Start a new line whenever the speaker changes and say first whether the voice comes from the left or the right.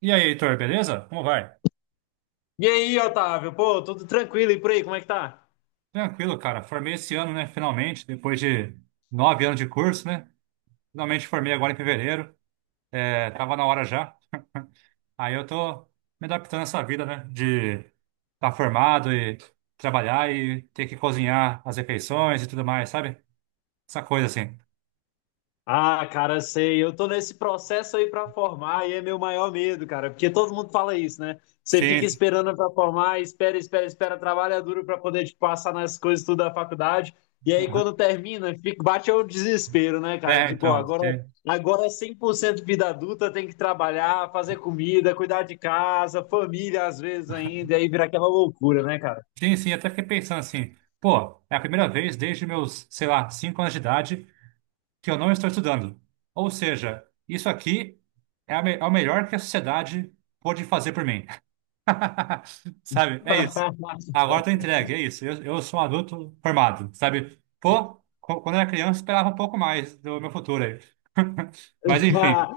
right: E aí, Heitor, beleza? Como vai?
left: E aí, Otávio? Pô, tudo tranquilo e por aí, como é que tá?
right: Tranquilo, cara. Formei esse ano, né? Finalmente, depois de nove anos de curso, né? Finalmente formei agora em fevereiro. É, tava na hora já. Aí eu tô me adaptando a essa vida, né? De estar tá formado e trabalhar e ter que cozinhar as refeições e tudo mais, sabe? Essa coisa assim.
left: Ah, cara, sei, eu tô nesse processo aí pra formar e é meu maior medo, cara, porque todo mundo fala isso, né? Você fica
right: Sim.
left: esperando pra formar, espera, espera, espera, trabalha duro pra poder te passar nas coisas tudo da faculdade. E aí
right: Aham.
left: quando termina, fica, bate o desespero, né, cara?
right: É,
left: De, pô,
right: então.
left: agora
right: É.
left: agora é 100% vida adulta, tem que trabalhar, fazer comida, cuidar de casa, família às vezes ainda, e aí vira aquela loucura, né, cara?
right: Sim, sim, até fiquei pensando assim, pô, é a primeira vez desde meus, sei lá, cinco anos de idade que eu não estou estudando. Ou seja, isso aqui é, é o melhor que a sociedade pôde fazer por mim. Sabe? É isso. Agora eu tô entregue, é isso. Eu sou um adulto formado, sabe? Pô, quando eu era criança, eu esperava um pouco mais do meu futuro aí. Mas enfim,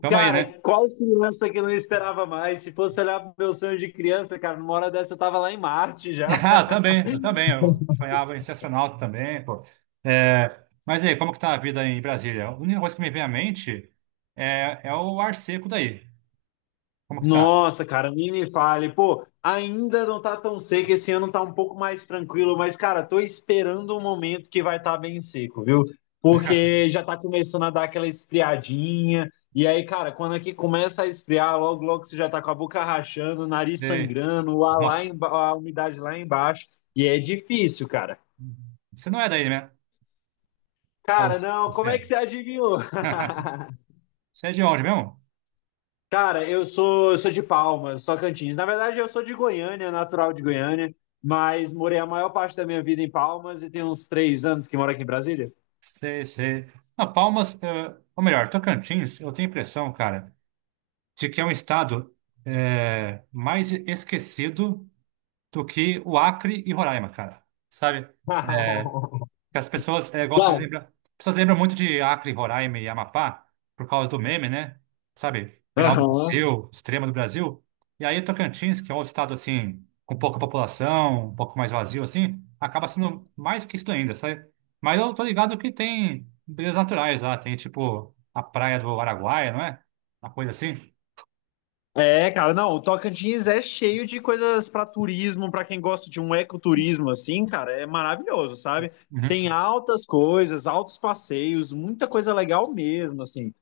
right: tamo aí,
left: Cara,
right: né?
left: qual criança que não esperava mais? Se fosse olhar pro meu sonho de criança, cara, numa hora dessa eu tava lá em Marte já.
right: Ah, eu também. Eu sonhava em ser astronauta também, pô. É, mas aí, como que tá a vida em Brasília? A única coisa que me vem à mente é, é o ar seco daí. Como que tá?
left: Nossa, cara, nem me fale. Pô, ainda não tá tão seco, esse ano tá um pouco mais tranquilo, mas, cara, tô esperando um momento que vai estar tá bem seco, viu? Porque já tá começando a dar aquela esfriadinha. E aí, cara, quando aqui começa a esfriar, logo, logo você já tá com a boca rachando, o nariz sangrando, o ar lá
right: Nossa,
left: emba- a umidade lá embaixo. E é difícil, cara.
right: você não é daí, né?
left: Cara,
right: Palmas,
left: não,
right: você
left: como é que
right: é.
left: você adivinhou?
right: Você é de onde mesmo?
left: Cara, eu sou de Palmas, Tocantins. Na verdade, eu sou de Goiânia, natural de Goiânia, mas morei a maior parte da minha vida em Palmas e tem uns 3 anos que moro aqui em Brasília.
right: Sei, sei. Ah, Palmas, ou melhor, Tocantins, eu tenho a impressão, cara, de que é um estado mais esquecido do que o Acre e Roraima, cara. Sabe? É, que as pessoas gostam de
left: Não.
right: lembrar. As pessoas lembram muito de Acre, Roraima e Amapá por causa do meme, né? Sabe? Final do
left: Aham.
right: Brasil, extrema do Brasil. E aí Tocantins, que é um estado assim, com pouca população, um pouco mais vazio assim, acaba sendo mais que isso ainda, sabe? Mas eu tô ligado que tem belezas naturais lá, tem tipo a praia do Araguaia, não é? Uma coisa assim.
left: É, cara, não, o Tocantins é cheio de coisas para turismo, para quem gosta de um ecoturismo assim, cara, é maravilhoso, sabe? Tem
right: Uhum.
left: altas coisas, altos passeios, muita coisa legal mesmo, assim.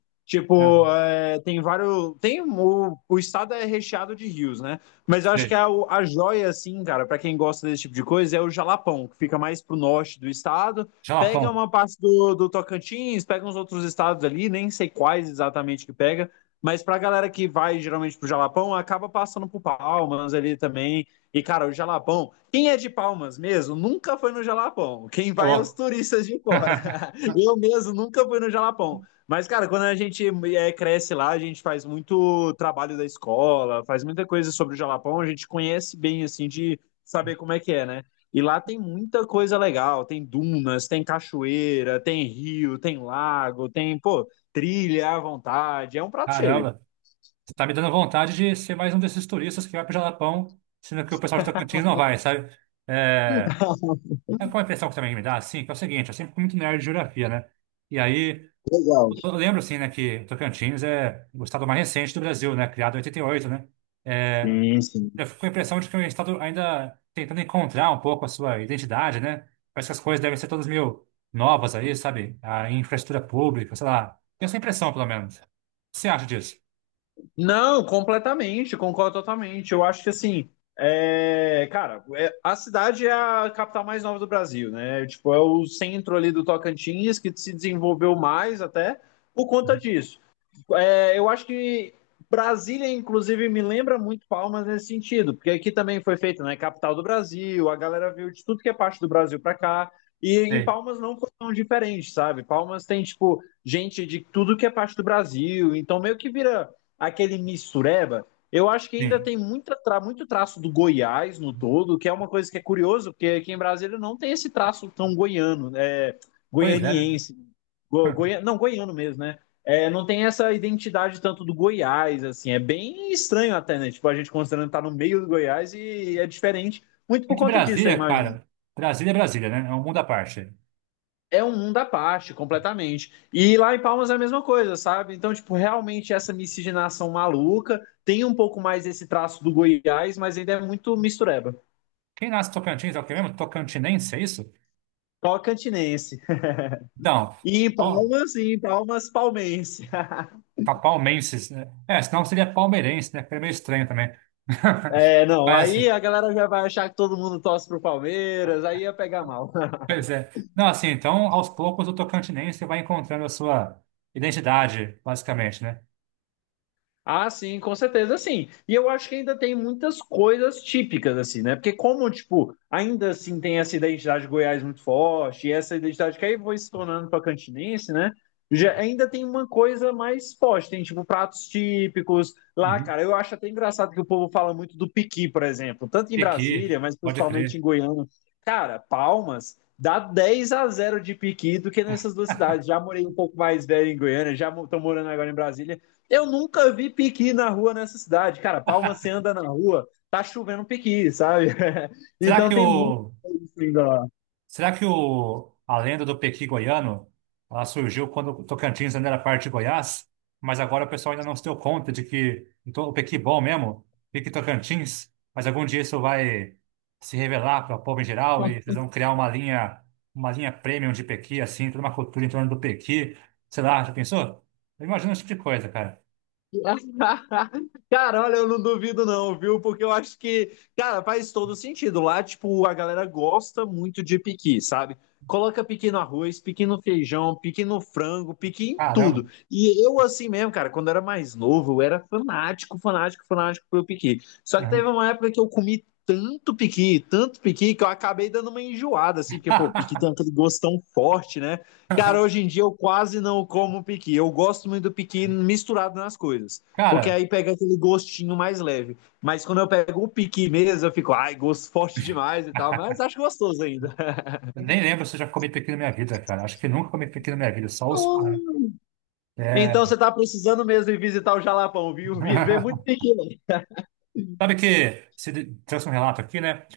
right: É.
left: Tipo, é, tem vários, tem o estado é recheado de rios, né? Mas eu acho que
right: Sei.
left: a joia, assim, cara, para quem gosta desse tipo de coisa, é o Jalapão, que fica mais pro norte do estado. Pega
right: Jalapão.
left: uma parte do Tocantins, pega uns outros estados ali, nem sei quais exatamente que pega mas pra galera que vai geralmente pro Jalapão, acaba passando por Palmas ali também. E, cara, o Jalapão, quem é de Palmas mesmo, nunca foi no Jalapão. Quem
right: Ô,
left: vai é os
right: louco.
left: turistas de fora. Eu mesmo nunca fui no Jalapão. Mas, cara, quando a gente é, cresce lá, a gente faz muito trabalho da escola, faz muita coisa sobre o Jalapão, a gente conhece bem, assim, de saber como é que é, né? E lá tem muita coisa legal, tem dunas, tem cachoeira, tem rio, tem lago, tem, pô, trilha à vontade, é um prato cheio.
right: Caramba. Você tá me dando vontade de ser mais um desses turistas que vai pro Jalapão, sendo que o pessoal de Tocantins não vai, sabe? É, é uma impressão que também me dá, assim, que é o seguinte, eu sempre fui muito nerd de geografia, né? E aí,
left: Legal.
right: eu lembro, assim, né, que Tocantins é o estado mais recente do Brasil, né? Criado em 88, né? É,
left: Sim, sim.
right: eu fico com a impressão de que é um estado ainda tentando encontrar um pouco a sua identidade, né? Parece que as coisas devem ser todas meio novas aí, sabe? A infraestrutura pública, sei lá. Tenho essa impressão, pelo menos. O que você acha disso?
left: Não, completamente, concordo totalmente. Eu acho que assim, é, cara, é, a cidade é a capital mais nova do Brasil, né? Tipo, é o centro ali do Tocantins que se desenvolveu mais até por conta disso. É, eu acho que Brasília, inclusive, me lembra muito Palmas nesse sentido, porque aqui também foi feito, né? Capital do Brasil, a galera viu de tudo que é parte do Brasil para cá. E em
right: Sei.
left: Palmas não foi tão diferente, sabe? Palmas tem, tipo, gente de tudo que é parte do Brasil, então meio que vira aquele mistureba. Eu acho que ainda
right: Sim.
left: tem muita tra muito traço do Goiás no todo, que é uma coisa que é curioso, porque aqui em Brasília não tem esse traço tão goiano, é,
right: Pois é, né?
left: goianiense. Go, goi não, goiano mesmo, né? É, não tem essa identidade tanto do Goiás, assim, é bem estranho até, né? Tipo, a gente considerando estar tá no meio do Goiás e é diferente, muito
right: É
left: por
right: que
left: conta disso, eu
right: Brasília,
left: imagino.
right: cara, Brasília é Brasília, né? É um mundo à parte.
left: É um mundo à parte, completamente. E lá em Palmas é a mesma coisa, sabe? Então, tipo, realmente essa miscigenação maluca tem um pouco mais esse traço do Goiás, mas ainda é muito mistureba.
right: Quem nasce em Tocantins é o que mesmo? Tocantinense, é isso?
left: Tocantinense.
right: Então, então
left: E em Palmas, palmense.
right: palmenses, né? É, senão seria palmeirense, né? Que é meio estranho também.
left: É, não,
right: Mas
left: aí
right: assim,
left: a galera já vai achar que todo mundo torce pro Palmeiras, aí ia pegar mal.
right: pois é. Não, assim, então, aos poucos o tocantinense vai encontrando a sua identidade, basicamente, né?
left: Ah, sim, com certeza, sim. E eu acho que ainda tem muitas coisas típicas, assim, né? Porque como, tipo, ainda assim tem essa identidade de Goiás muito forte, e essa identidade que aí foi se tornando pacantinense, né? Já, ainda tem uma coisa mais forte, tem, tipo, pratos típicos lá,
right: Uhum.
left: cara. Eu acho até engraçado que o povo fala muito do piqui, por exemplo, tanto em Brasília,
right: Pequi,
left: mas
right: pode
left: principalmente em
right: crer.
left: Goiânia. Cara, Palmas dá 10 a 0 de piqui do que nessas duas cidades. Já morei um pouco mais velho em Goiânia, já estou morando agora em Brasília. Eu nunca vi piqui na rua nessa cidade. Cara, Palma, você anda na rua, tá chovendo piqui, sabe?
right: Será
left: Então
right: que o
left: tem muito isso ainda lá.
right: Será que a lenda do Pequi goiano, ela surgiu quando o Tocantins ainda era parte de Goiás, mas agora o pessoal ainda não se deu conta de que então, o Pequi bom mesmo, Pequi Tocantins, mas algum dia isso vai se revelar para o povo em geral e vocês vão criar uma linha premium de Pequi, assim, toda uma cultura em torno do Pequi, sei lá, já pensou? Eu imagino esse tipo de coisa, cara.
left: Cara, olha, eu não duvido não, viu? Porque eu acho que, cara, faz todo sentido. Lá, tipo, a galera gosta muito de piqui, sabe? Coloca piqui no arroz, piqui no feijão, piqui no frango, piqui em tudo.
right: Caramba.
left: E eu, assim mesmo, cara, quando eu era mais novo, eu era fanático, fanático, fanático pelo piqui. Só que teve
right: Uhum.
left: uma época que eu comi tanto piqui, que eu acabei dando uma enjoada, assim, porque, pô, piqui tem aquele gosto tão forte, né? Cara, hoje em dia eu quase não como piqui. Eu gosto muito do piqui misturado nas coisas. Porque
right: Cara,
left: aí pega aquele gostinho mais leve. Mas quando eu pego o piqui mesmo, eu fico, ai, gosto forte demais e tal. Mas acho gostoso ainda.
right: eu nem lembro se eu já comi Pequi na minha vida, cara. Acho que nunca comi Pequi na minha vida, só os... é,
left: Então você tá precisando mesmo ir visitar o Jalapão, viu? Vê muito piqui
right: sabe que se de- trouxe um relato aqui, né?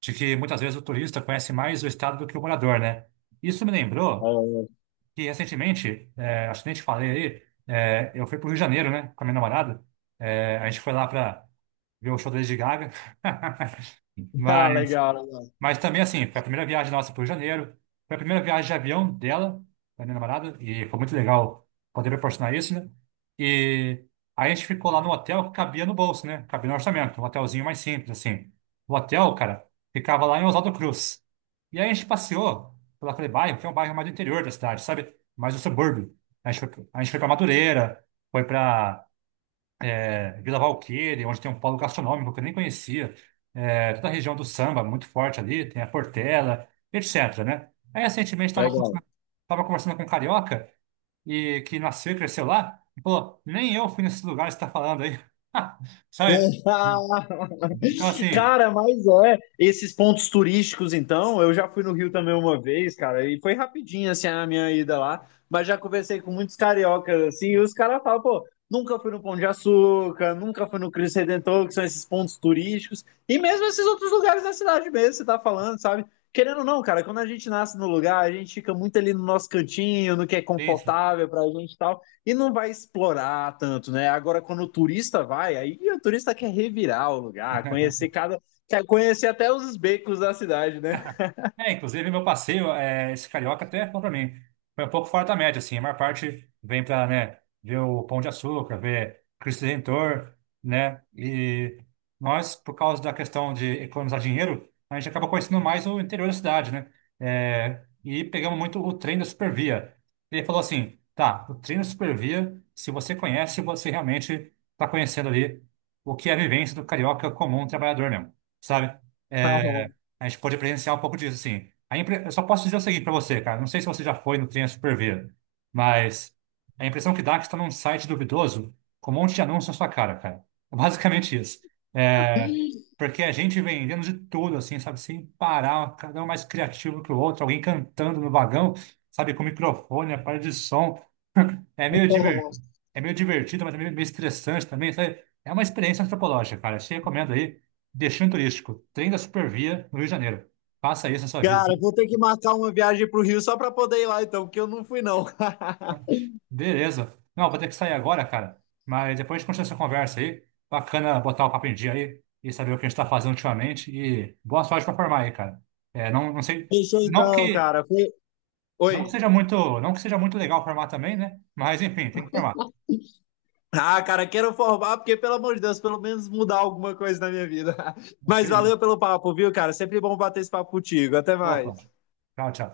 right: De que muitas vezes o turista conhece mais o estado do que o morador, né? Isso me lembrou
left: lá.
right: que recentemente, é, acho que nem te falei aí, é, eu fui pro Rio de Janeiro, né? Com a minha namorada. É, a gente foi lá para ver o show da Lady Gaga.
left: Ah,
right: Mas
left: legal, legal.
right: Mas também, assim, foi a primeira viagem nossa para o Rio de Janeiro. Foi a primeira viagem de avião dela, da minha namorada, e foi muito legal poder proporcionar isso, né? E aí a gente ficou lá no hotel que cabia no bolso, né? Cabia no orçamento, um hotelzinho mais simples, assim. O hotel, cara, ficava lá em Oswaldo Cruz. E aí a gente passeou por aquele bairro, que é um bairro mais do interior da cidade, sabe? Mais do subúrbio. A gente foi para Madureira, foi para é, Vila Valqueira, onde tem um polo gastronômico que eu nem conhecia, é, toda a região do samba, muito forte ali, tem a Portela, etc, né? Aí, recentemente,
left: Legal.
right: tava conversando com um carioca, e que nasceu e cresceu lá, e falou, nem eu fui nesse lugar que você está falando aí. Sabe? Então, assim,
left: Cara, mas é, esses pontos turísticos, então, eu já fui no Rio também uma vez, cara, e foi rapidinho, assim, a minha ida lá, mas já conversei com muitos cariocas, assim, e os caras falam, pô, nunca fui no Pão de Açúcar, nunca fui no Cristo Redentor, que são esses pontos turísticos, e mesmo esses outros lugares da cidade mesmo, você tá falando, sabe? Querendo ou não, cara, quando a gente nasce no lugar, a gente fica muito ali no nosso cantinho, no que é
right: tem isso.
left: confortável pra gente e tal, e não vai explorar tanto, né? Agora, quando o turista vai, aí o turista quer revirar o lugar, conhecer cada. Quer conhecer até os becos da cidade, né?
right: É, inclusive meu passeio, é, esse carioca até foi pra mim. Foi um pouco fora da média, assim. A maior parte vem pra, né, ver o Pão de Açúcar, ver Cristo Redentor, né? E nós, por causa da questão de economizar dinheiro, a gente acaba conhecendo mais o interior da cidade, né? É, e pegamos muito o trem da Supervia. Ele falou assim, tá, o trem da Supervia, se você conhece, você realmente tá conhecendo ali o que é a vivência do carioca comum trabalhador mesmo, sabe? É, a gente pôde presenciar um pouco disso, assim. A impre... Eu só posso dizer o seguinte para você, cara. Não sei se você já foi no Trem Superver, mas a impressão que dá é que você está num site duvidoso com um monte de anúncio na sua cara, cara. É basicamente isso. É... Porque a gente vendendo de tudo, assim, sabe? Sem parar, cada um mais criativo que o outro, alguém cantando no vagão, sabe? Com microfone, aparelho de som. É meio
left: Oh,
right: divertido, é meio divertido, mas também meio estressante também, sabe? É uma experiência antropológica, cara. Eu te recomendo aí, Destino Turístico, Trem da Supervia, no Rio de Janeiro. Faça isso na sua vida.
left: cara, vou ter que marcar uma viagem pro Rio só pra poder ir lá, então, porque eu não fui, não.
right: Beleza. Não, vou ter que sair agora, cara. Mas depois a gente continua essa conversa aí. Bacana botar o papo em dia aí e saber o que a gente tá fazendo ultimamente. E boa sorte pra formar aí, cara. É, não, não sei,
left: Fechou
right: não
left: então,
right: que,
left: cara. Fui...
right: não que
left: Oi.
right: seja muito, não que seja muito legal formar também, né? Mas enfim, tem que formar.
left: Ah, cara, quero formar, porque, pelo amor de Deus, pelo menos mudar alguma coisa na minha vida. Mas valeu pelo papo, viu, cara? Sempre bom bater esse papo contigo. Até
right: Opa,
left: mais.
right: tchau, tchau.